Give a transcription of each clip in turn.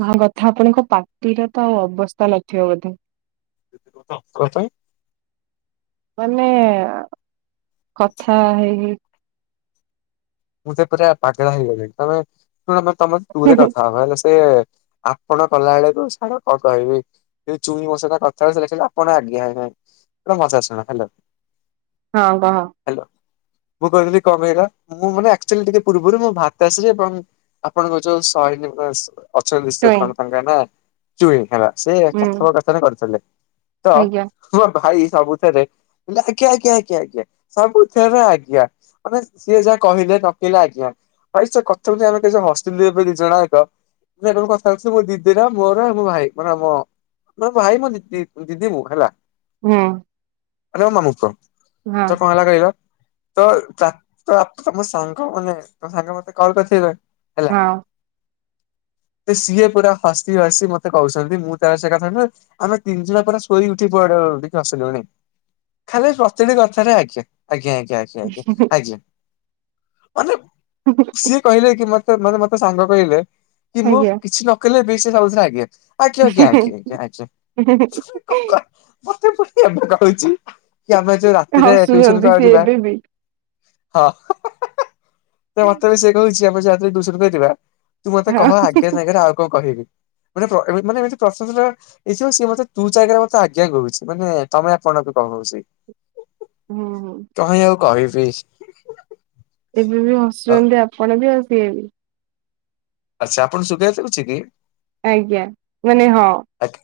ବାହା କଥା ଆପଣଙ୍କ ପାଟିର ତ ଆ ଅବସ୍ଥା ନଥିବ ବୋଧେ? ପ୍ରକୃତି ମାନେ କଥା ହେଇ ହେଇ ମୁଁ ତ ପୁରା ପାଗଳା ହେଇଗଲିଣି ତମେ ଶୁଣ ତମେ ତୁରେ କଥା ହବ ହେଲେ ସେ ଆପଣ କଲା ବେଳକୁ ଛାଡ଼ କଣ କହିବି ଏଇ ଚୁଇଁ ମୋ ସହିତ କଥା ହୋଉଚି ସେଟା ଖାଲି ଆପଣ ଆଜ୍ଞା ହଁ। ଗୋଟେ କଥା ସୁଣ ହାଲୋ। ହଁ କହ। ହାଲୋ ମୁଁ କହିଥିଲି କଣ କହିଲ? ମୁଁ ମାନେ ଆଚୁଆଲି ଟିକେ ପୂର୍ବରୁ ମୁଁ ଭାତା ଶ୍ରୀ ଏବଂ ଆପଣଙ୍କ ଯୋଉ ସୟନୀ [unintelligible] ଅଛନ୍ତି ସିଏ ଟୁଇଁ କଣ ତାଙ୍କ ନା ଚୁଇଁ ହେଲା ସେ ହୁଁ କଥପକଥନ କରୁଥିଲେ। ତ ଆଜ୍ଞା ମୋ ଭାଇ ସବୁଥିରେ ଆଜ୍ଞା ଆଜ୍ଞା ଆଜ୍ଞା ଆଜ୍ଞା ସବୁଥିରେ ଆଜ୍ଞା ମାନେ ସିଏ ଯା କହିଲେ ନକେଇଲା ଆଜ୍ଞା ଭାଇ ସେ କଥାକୁ ନେଇ ଆମେ କେତେଯୋର୍ ହସିଲୁ ଦିଜଣ ଆଙ୍କ। ସେଆଡେ ମୁଁ କଥା ହେଉଥିଲୁ ମୋ ଦିଦିର ମୋର ଆଉ ମୋ ଭାଇ ମାନେ ଆମ ମୋ ଭାଇ ମୋ ଦିି ଦିଦି ମୁଁ ହେଲା। ହୁଁ। ମାନେ ମୋ ମାମୁଁ ପୁଅ ହଁ ତ କଣ ହେଲା କହିଲ ତ ତା ତ ତ ମୋ ସାଙ୍ଗ ମାନେ ତମ ସାଙ୍ଗ ମତେ କଲ୍ କରିଥିଲେ ହେଲା ହଁ। ସିଏ ପୁରା ହସି ହସି ମତେ କହୁଚନ୍ତି ମୁଁ ତାର ସେ କଥା ନୁହେଁ ଆମେ ତିନି ଜଣ ପୁରା ଶୋଇ ଉଠି ପୁରା [unintelligible] ଖାଲି ପ୍ରତିଟି କଥାରେ ଆଜ୍ଞା ଆଜ୍ଞା ଆଜ୍ଞା। ଆଜ୍ଞା ଆଜ୍ଞା ଆଜ୍ଞ ଆଜ୍ଞା। ମାନେ ସିଏ କହିଲେ କି ମତେ ମାନେ ମତେ ସାଙ୍ଗ କହିଲେ କି ମୁଁ ଆଜ୍ଞା। କିଛି ନ କଲେ ବି ସେ ସବୁଥିରେ ଆଜ୍ଞା ଆଜ୍ଞା ଆଜ୍ଞା ଆଜ୍ଞା ଆଜ୍ଞା ଆଜ୍ଞା [unintelligible] କହୁଚି ଆମେ ଯୋଉ ରାତିରେ ଟିୟୁସନ ହସୁଛନ୍ତି ସିଏ କରିବା ଏବେ ବି। ହଁ। ତ ମତେ ଏବେ ସେ କହୁଚି ଆମ ଯାହାରେ ଟିୟୁସନ ପାଇଁ ଯିବା ତୁ ମତେ ହଁ କହ ଆଜ୍ଞା ଜାଗାରେ ଆଉ କଣ କହିବି? ମାନେ ପ୍ର ଏବେ ମାନେ ଏମିତି ପ୍ରଶଶା ଟା ଏଇଯଉ ସିଏ ମୋତେ ତୁ ଚାଗାରେ ମତେ ଆଜ୍ଞା କହୁଚି ମାନେ ତମେ ଆପଣ କହୁଚି ହୁଁ ହୁଁ କହି ଆଉ କହିବି। ଏବେ ବି ଆଉ ହସୁଚନ୍ତି ଆପଣ ବି ଆଉ ସିଏ ବି। ଆଚ୍ଛା ଆପଣ ଙ୍କୁ ସୁଧା ଯାଉଚି କି? ଆଜ୍ଞା ମାନେ ହଁ। ଆଜ୍ଞା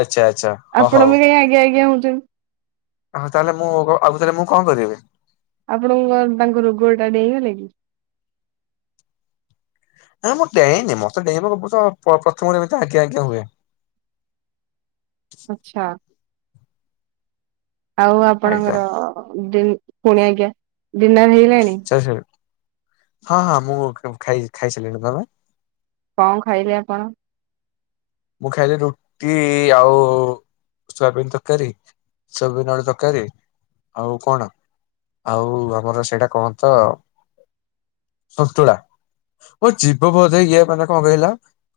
ଆଚ୍ଛା ଆଚ୍ଛା ହ ଆପଣ ହଉ। ବି କାଇଁ ଆଜ୍ଞା ଆଜ୍ଞା ହଉଛନ୍ତି। ଆଉ ତାହେଲେ ମୁଁ ଆଉ ତାହେଲେ ମୁଁ କଣ କରିବି? ଆପଣଙ୍କ ତାଙ୍କ ରୋଗଏଟା ଡେଇଁଗଲା କି? ନା ମୁଁ ଡେଇଁନି ମତେ ଡେଇଁବା କୁ ମୁଁ ତ ପ୍ରଥମରୁ ଏମିତି ଆଜ୍ଞା ଆଜ୍ଞା ହୁଏ। ଆଛା। ଆଉ ଆଜ୍ଞା। ଆପଣଙ୍କର ଦିନ୍ ପୁଣି ଆଜ୍ଞା ଡିନର ହେଇଗଲାଣି? ହଁ ହଁ ମୁଁ ଖାଇ-ଖାଇସାରିଲିଣି ତମେ? କଣ ଖାଇଲେ ଆପଣ? ମୁଁ ଖାଇଲି ରୁଟି ଆଉ ସୋୟାବିନ୍ ତରକାରୀ ସୋୟାବିନ୍ ଆଳୁ ତରକାରୀ ଆଉ କଣ? ଆଉ ଆମର ସେଇଟା କଣ ତ ସନ୍ତୁଳା। ଓ ଯିବ ବୋଧ ଇଏ ମାନେ କଣ କହିଲ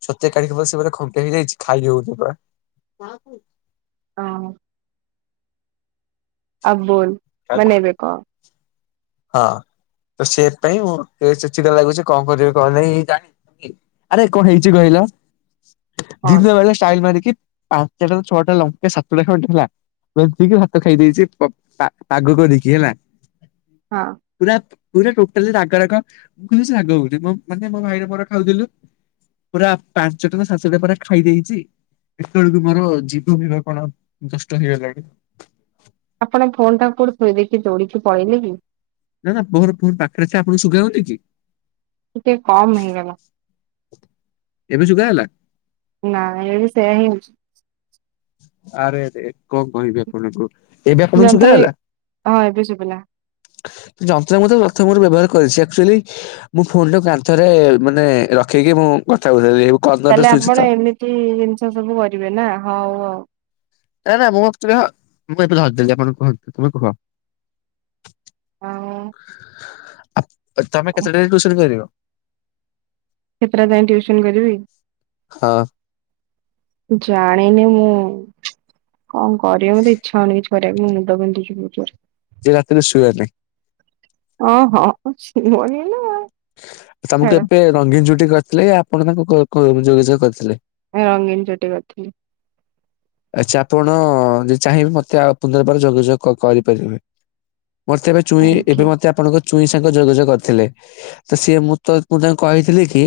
ଛତିଆ କାଳୀ ଙ୍କ ପାଖେ ସିଏ ବଧେ ଖ ହେଇ ଯାଇଚି ଖାଇହଉନି ପା। ହଁ। ଅବ୍ ବୋଲ୍ ମାନେ ଏବେ କଅ? ହଁ। ତ ସେଇଥିପାଇଁ ମୁଁ ଟିକେ ଚିଡ ଚିଡା ଲାଗୁଛି କଣ କରିବି କଣ ନାହିଁ [unintelligible] ଆରେ କଣ ହେଇଚି କହିଲ? କଣ ଦିନ ବେଳା ଷ୍ଟାଇଲ ମାରିକି ପାଞ୍ଚଟାରୁ ଛଅଟା ଲଙ୍କା ସାତୁଟା ଖଣ୍ଡେ ହେଲା। ଚକଟିକି ଭାତ ଖାଇ ଦେଇଚି ପା-ପାଗ କରକି ହେଲା ହଁ ପୁରା ପୁରା ତୋଟାଲୀ ରାଗ ରାଗ [unintelligible] ମୁଁ ମାନେ ମୋ ଭାଇରେ ମୋର ଖାଉଥୁଲୁ। ପୁରା ପାଞ୍ଚ ଟଙ୍କା ସାତଟା ପା ପୁରା ଖାଇଦେଇଚି। କେତେବେଳକୁ ମୋର ଜୀବ ଫିବ କଣ ନଷ୍ଟ ହେଇଗଲାଣି? ଆପଣ ଫୋନ୍ ଟା କୋଉଠି ଥୋଇ ଦେଇକି ଦୌଡିକି ପଳେଇଲେେ କି? ନା ନା ମୋର ଫୋନ୍ ପାଖରେ ଅଛି ଆପଣଙ୍କୁ ଶୁଭା ଯାଉନି କି? ଟିକେ କମ ହେଇଗଲା। ଏବେ ଶୁବା ଗଲା? ନାଇ ଏବେ ସେୟା ହିଁ ହଉଚି। ଆରେରେ କଣ କହିବି ଆପଣଙ୍କୁ? ଏବେ ଆପଣଙ୍କୁ ଯନ୍ତ୍ର ଶୁଗାଗଲା? ହଁ ଏବେ ଶୁଭିଲା ଯନ୍ତ୍ର ମଧ୍ୟ ପ୍ରଥମରୁ ବ୍ୟବହାର କରିଛି ଆକ୍ଚୁଆଲି ମୁଁ ଫୋନ ଟାକୁ କାନ୍ଥରେ ମାନେ ରଖି କି ମୁଁ କଥା [unintelligible] ତାହେଲେ ଶୋଇଛି ତ ଆପଣ ଏମିତି ଜିନିଷ ସବୁ କରିବେ ନା ହଉ ହଉ। ନା ନା ମୁଁ [unintelligible] ମୁଁ ଏବେ ଧରିଦେଲି। ଆପଣ କୁହନ୍ତୁ ତୁମେ କୁହ? ଆଉ ଆ-ତମେ କେତେଟା ଯାଏ ଟିଉସନ୍ କରିବ? କେତେଟା ଯାଏ ଟିଉସନ୍ କରିବି? ହଁ ଜାଣିନି ମୁଁ? କଣ କରିବି? ମୋତେ ଇଚ୍ଛା ହଉନି କିଛି କରିବାକୁ। ମୋ ମୁଣ୍ଡ ପିନ୍ଧୁଛି ବହୁତ ଜୋରେ। ଆଜି ରାତିରେ ସୁଅନି। ହଁ ହଁ ଛେଳି ମରିଗଲା। ତମକୁ ଏବେ ରଙ୍ଗୀନ ଚୁଟି କରିଥିଲେ ୟା ଆପଣ ତାଙ୍କୁ କ-କ-ଯୋଗାଯୋଗ କରିଥିଲେ? ରଙ୍ଗୀନ ଚୁଟି କରିଥିଲି। ଆଛା ଆପଣ ଯଦି ଚାହିଁବେ ମତେ ଆଉ ପୁନର୍ବାର ଯୋଗାଯୋଗ କ-କରିପାରିବେ। ମୋତେ ଏବେ ଚୁଇଁ ଏବେ ଆଜ୍ଞା ମତେ ଆପଣଙ୍କ ଚୁଇଁ ସାଙ୍ଗ ଯୋଗାଯୋଗ କରିଥିଲେ। ତ ସିଏ ମୁଁ -ତ- ମୁଁ ତାଙ୍କୁ କହିଥିଲି କି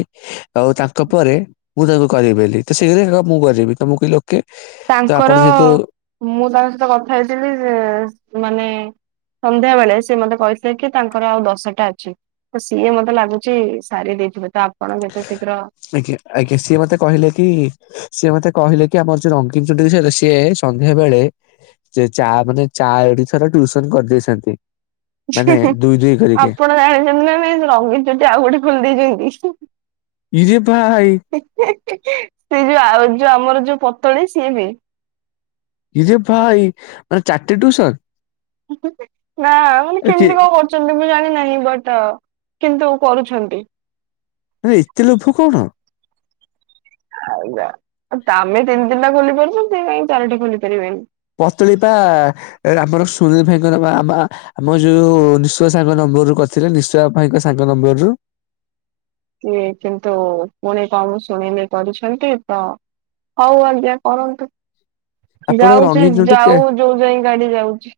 ଆଉ ତାଙ୍କ ପରେ ମୁଁ ତମକୁ କରିବି ବୋଲିି ତ ସେ [unintelligible] ମୁଁ କରିବି ତମକୁ ଲୋକେ ତାଙ୍କର ମୁଁ ତାଙ୍କ ସହିତ କଥା ହେଇଥିଲି ଯେ ମାନେ ସନ୍ଧ୍ୟା ବେଳେ ସିଏ ମତେ କହିଥିଲେ କି, ତାଙ୍କର ଆଉ ଦଶଟା ଅଛି। ତ ସିଏ, ମତେ ଲାଗୁଛି ଦେଇ ଦେଇଥିବେ। ତ ଆପଣ ଯେତେ ଶୀଘ୍ର ଆଜ୍ଞା-ଆଜ୍ଞା, ସିଏ ମତେ କହିଲେ କି, ସିଏ ମତେ କହିଲେ କି ଆମର ଯୋଉ ରଙ୍ଗୀନ ଚଢେଇ ସିଏ ସନ୍ଧ୍ୟା ବେଳେ ସେ ଚା ମାନେ ଚା ଏଠି ଥର ଟ୍ୟୁସନ କରିଦେଇଛନ୍ତି। ମାନେ ଦୁଇ ଦୁଇ କରିକି। ଆପଣ ଜାଣିଛନ୍ତି ନା, ନାଇ ରଙ୍ଗୀନ ଚୁଟି ଆଉ ଗୋଟେ ଖୋଲି ଦେଇଛନ୍ତି। ଇରେ ଭାଇ। ସେ, ଯୋଉ- ଆଉ ଯୋଉ ଆମର ଯୋଉ ପତଳି, ସିଏ ବି ଇରେ ଭା-ଇ ମାନେ ଚାରଟେ ଟ୍ୟୁସନ୍। ନା, ମାନେ, କେମିତି କଣ କରୁଛନ୍ତି, ମୁଁ ଜାଣିନାହିଁ, ବଟ କିନ୍ତୁ କରୁଛନ୍ତି। ଆରେ ଏତେ ଲୋଭ କଣ? ଆଜ୍ଞା- ତମେ ତିନି ତିନି ଟା ଖୋଲି ପାରୁଛ, ସେ କାହିଁ ଚାରିଟା ଖୋଲି ପାରିବେନି? ପତୁଳି ପା -ଆମର ସୁନୀଲ ଭାଇଙ୍କ ନ -ବା -ଆ - ଆ-ଆମ ଯୋଉ ନିଃଶ୍ବ ସାର ନ ମୁରୁ କରିଥିଲେ ନିଶ୍ଵା ଭାଇଙ୍କ ସାଙ୍ଗ ନମ୍ବର ରୁ। କିଏ, କିନ୍ତୁ, ପୁଣି, କଣ ଶୁଣି ନେ କରିଛନ୍ତି ତ ହଉ, ଆଜ୍ଞା କରନ୍ତୁ। ଆପଣଙ୍କ ଯାଉଛି, ରଙ୍ଗୀନ ଚୁଟି କେ ଯାଉ, ଯୋଉ ଯାଏ ଗାଡି ଯାଉଛି।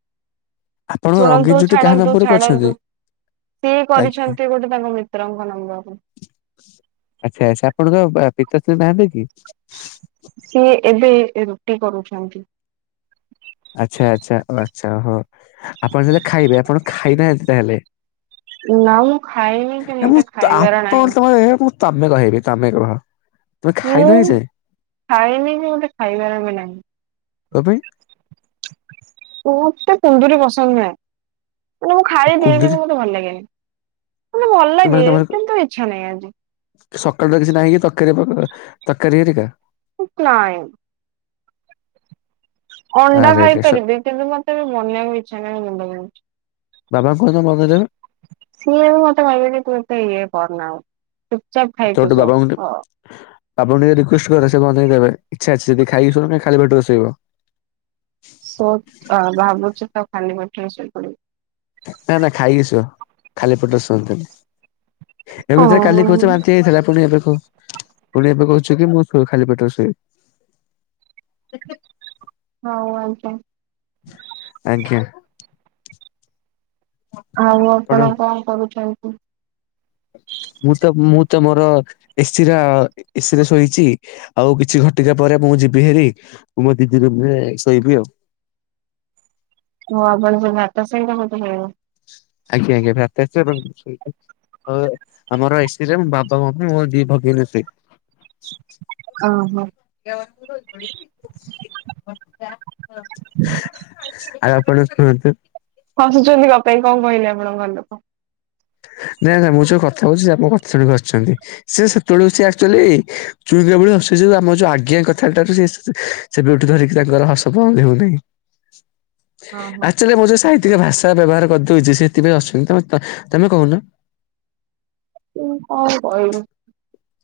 ଆପଣଙ୍କ ରଙ୍ଗୀନ ଶୁଣନ୍ତୁ, ଚୁଟି କାହା ଛାଡ଼ନ୍ତୁ, ନମ୍ବରକୁ ଅଛନ୍ତି? ଛାଡ଼ନ୍ତୁ। ସିଏ ଆଜ୍ଞା କରିଛନ୍ତି, ଗୋଟେ ତାଙ୍କ ମିତ୍ରଙ୍କ ନମ୍ବରକୁ। ଆଚ୍ଛା-ଆଚ୍ଛା ଆପଣଙ୍କ ପିତାଶ୍ରୀ ନାହାନ୍ତି କି? ସିଏ ଏବେ ରୁଟି କରୁଛନ୍ତି। ଆଚ୍ଛା-ଆଚ୍ଛା-ଆଚ୍ଛା ଓହୋ ଆପଣ ତାହେଲେ ଖାଇବେ? ଆପଣ ଖାଇନାହାନ୍ତି ତାହେଲେ? ନା, ମୁଁ ଖାଇବିନି। ଏ ମୁଁ ଏବେ ଖାଇବାର ଆପଣ ନାହିଁ। ତମେ ମୁଁ ତମେ କହିବି, ତମେ କୁହ। ତମେ ମୁଁ ଖାଇନ ଏଯାଏଁ ଖାଇନି, କି ମୋତେ ଖାଇବାର ବି ନାହିଁ। କଣ ପାଇଁ? ମୋତେ କୁନ୍ଦୁରି ପସନ୍ଦ ନୁହେଁ। ମୁଁ ଖାଇପିଇକି ବି ମୋତେ ଭଲ ଲାଗେନି। ମତେ ଭଲ ଲାଗେ ତମର-ତମର କିନ୍ତୁ ଇଚ୍ଛା ନାହିଁ ଆଜି ସକାଳୁ ର କିଛି ନାହିଁ କି ତରକାରୀ ତକାରି ହେରିକା। ନାଇଁ। ଅଣ୍ଡା ଆରେରେ ସ ଖାଇପାରିବି କିନ୍ତୁ ମତେ ଏବେ ବନିବାକୁ ଇଚ୍ଛା ନାହିଁ ମୁଣ୍ଡବିନ୍ଧୁଛି। ବାବା କୁହନ୍ତୁ ବନେଇଦେବେ। ସିଏ ମତେ କହିବେ ଯେ ତୁ ଏତେ ଇଏ କରନାଉ ଚୁପଚାପ ଖାଇକି ସୋ ହିଁ। ଆପଣ ଟିକେ ରିକ୍ୱେଷ୍ଟ କରେ ସେ ବନେଇଦେବେ ଇଚ୍ଛା ଅଛି ଯଦି ଖାଇକି ସୋଇବାନା ଖାଲି ପେଟରେ ଶୋଇବା। ସଟା ଭାବୁଛି ତା ଖାଲି ପେଟରେ ଶୋଇପଡ଼ିବି। ନା-ନା ଖାଇକି ଶୁଅ ଖାଲି ପେଟରେ ଶୁଅନ୍ତିନି। ଏବେ ଭିତରେ କାଲି କହୁଛ ହଁ। ବାନ୍ତି ହୋଇଥିଲା ପୁଣି ଏବେ ପୁଣି ଏବେ କହୁଛ କି ମୁଁ ଶୁ ଖାଲି ପେଟରେ ଶୋଇବି। ହିଁ ଆଉ କଣ? ଆଜ୍ଞା ଆଉ ଆପଣ କଣ କରୁଛନ୍ତି? ମୁଁ-ତ-ମୁଁ-ତ ମୋର ଏ ସିର ଏ ସିରେ ଶୋଇଛି। ଆଉ କିଛି ଘଟିକା ପରେ ମୁଁ ଯିବି ହେରି ମୋ ଦିଦି ରୁମରେ ଶୋଇବି ଆଉ। [unintelligible] ହଁ ଆପଣ ଯୋଉ ଭାତ ସହାତ ମୋତେ ଖାଇବ। ଆଜ୍ଞା-ଆଜ୍ଞା ଭାର୍ତାଶ୍ରୀ ହ ଆମର ଏକ୍ପ୍ରିଏନ୍ସ ବାବା ମମୀ ମୋ ଦି ଭଗିଣି ସେ ଓ ହୋ। [unintelligible] ଆଉ ଆପଣ ଶୁଣନ୍ତୁ। କାହୁଛନ୍ତି [unintelligible] କଣ କହିଲେ ଆପଣଙ୍କ ଘର ଲୋକ? [inaudible] ନାଇଁ ନାଇଁ ମୁଁ ଯୋଉଁ କଥା ହଉଛି ଆପଣ କଥା ଶୁଣିପାରୁଛନ୍ତି ସି ସେତେବେଳୁ ସେ ଆକଚୁଆଲି। [inaudible] ଉ ଆମ ଯୋଉଁ ଆଜ୍ଞା କଥାଟାରୁ ସେ ସେବେଠୁ ଧରିକି ତାଙ୍କର ହସ ବନ୍ଦ ହଉନାହିଁ। ହଁ ହଁ ଆକଚୁଆଲି ମୁଁ ଯୋଉଁ ସାହିତ୍ୟିକ ଭାଷା ବ୍ୟବହାର କରିଦଉଛି ସେଥିପାଇଁ ହସୁଛନ୍ତି ତ ତମେ କହୁନ? ମୁଁ କଣ କହିବି?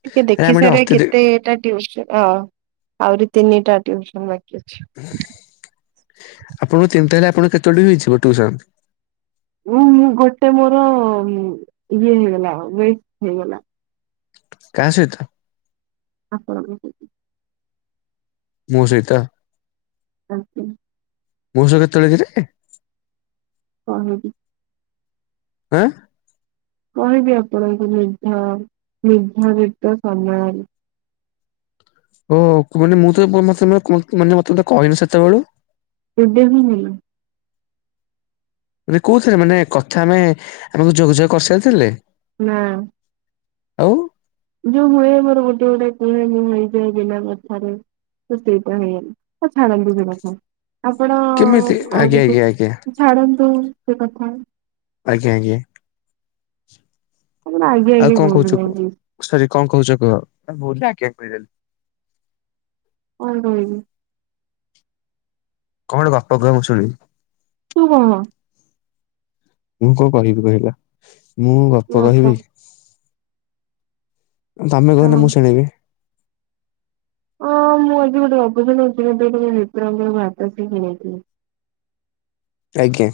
ଟିକେ ଆରେ ଦେଖି ଆମେ ଟିକେ ସାରେ ଅତ୍ୟଧିକ କେତେଟା ଟିଉସନ ହଁ ଆହୁରି ତିନିଟା ଟିଉସନ ବାକି କି ଅଛି। ଆପଣଙ୍କୁ ତିନିଟାରେ ଆପଣ କେତେଳେବେଳଠୁ ଯିବ ଟିଉସନ୍? ଉ ମୁଁ ଗୋଟେ ମୋର ଇଏ ହେଇଗଲା ଲେଫ୍ଟ ହେଇଗଲା କା ସଇତ? ଆପଣଙ୍କୁ ମୋ ସହିତ। ଆଉ କଣ। [unintelligible] କିରେ କହିବି। ହଁ। କହିବି ଆପଣଙ୍କୁ ନିର୍ଧ ନିର୍ଧାରିତା ସମୟରେ। ଓ ମାନେ ମୁଁ [unintelligible] କହିଲି ସେତେବେଳେ। କେବେ ବି ନାଇଁ। ମାନେ କହୁଥିଲେ ମାନେ କଥା ହେବାପାଇଁ ଆମକୁ ଯୋଗାଯୋଗ କରିସାରିଥିଲେ? ନାଁ ଆଁ। ଯୋଉଁ ହୁଏ ମୋର ଗୋଟେ ଗୋଟେ କୁହେ ଯୋଉଁ ବିନା କଥାରେ। ତ ସେଇଟା ହେଇଗଲା ତ ଛାଡନ୍ତୁ ସେକଥା ଆପଣ କେମିତି ଆ ଆଜ୍ଞା ଆଜ୍ଞା ଆଜ୍ଞା ଛାଡନ୍ତୁ ସେ କଥା। ଆଜ୍ଞା ଆଜ୍ଞା। ଆପଣ ଆଜ୍ଞା ଆଉ ଆଜ୍ଞା କଣ କୁହନ୍ତୁ କହୁଛ କୁହ ଯାଇକି ସରି କଣ କହୁଛ କୁହ। [unintelligible] ହଁ ହଁ ହଁ କଣ ଗପ କହିବ ମୁଁ ଶୁଣିବି? କୁହ? ମୁଁ କଣ କହିବି କହିଲ? ମୁଁ ଗପ କହିବି। ତମେ କହୁନ ହଁ ମୁଁ ଶୁଣିବି। [unintelligible] ଆଜ୍ଞା।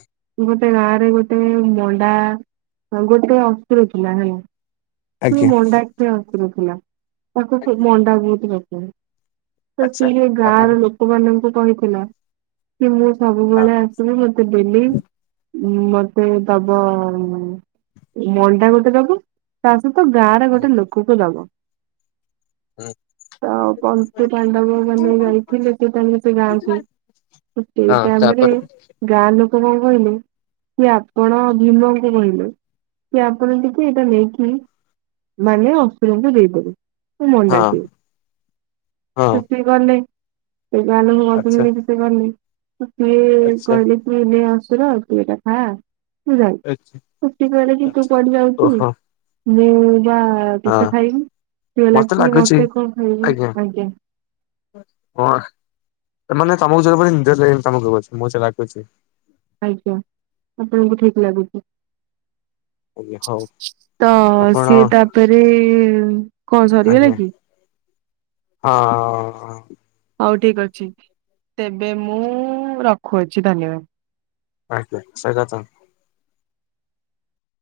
ଗୋଟେ ଗାଁ ରେ ଗୋଟେ ମଣ୍ଡା ଗୋଟେ ଅସୁର ଥିଲା ହେଲା। ଆଜ୍ଞା। ମଣ୍ଡା ଖିଆ ଅସୁର ଥିଲା ତାକୁ ଆଜ୍ଞା ମଣ୍ଡା ବହୁତ ପସନ୍ଦ ତ ଆଚ୍ଛା ସିଏ ଗାଁ ତାପରେ ର ଲୋକମାନଙ୍କୁ କହିଥିଲା କି ମୁଁ ହଁ ସବୁବେଳେ ଆସିବେ ମତେ ଡେଲି ଉ ମତେ ଦବ ମଣ୍ଡା ଗୋଟେ ଦବ ତ ଗାଁରେ ହୁଁ ଗୋଟେ ଲୋକକୁ ଦବ। ହୁଁ। ଆଁ ପଞ୍ଚୁ ପାଣ୍ଡବ ମାନେ ଯାଇଥିଲେ କି ତମ ସେଇ ଗାଁ କୁ? ସେଇ ହଁ ଟାଇମ ରେ ତାପରେ ଗାଁ ଲୋକ ମା କହିଲେ ସିଏ ଆପଣ ଭୀମଙ୍କୁ କହିଲେ ସିଏ ଆପଣ ଟିକେ ଏଇଟା ନେଇକି ଉଁ ମାନେ ଅସୁରଙ୍କୁ ଦେଇଦେବେ। ହଁ ହଁ [unintelligible] ଆଚ୍ଛା [unintelligible] ଆଚ୍ଛା [unintelligible] ତୁ ଆଚ୍ଛା କୁଆଡେ ଆଚ୍ଛା ଓହୋ ଯାଉଚୁ। [unintelligible] କହିଲା କେତେ ହଁ ଖାଇବୁ ସେ କହିଲା କି ମତେ କଣ ଖାଇବ ଆଜ୍ଞା। ହଁ ମାନେ ତମକୁ ଯୋଉ [unintelligible] ଆଜ୍ଞା ଆପଣଙ୍କୁ ଠିକ ଲାଗୁଛି। ଆଜ୍ଞା ହଉ ତ ଆପଣ ସିଏ ତାପରେ କଣ ସରିଗଲା ଆଜ୍ଞା କି? ହଉ ଠିକ ଅଛି ହଁ। ତେବେ ମୁଁ ରଖୁଚି ଧନ୍ୟବାଦ। ଆଜ୍ଞା ସ୍ୱାଗତମ୍।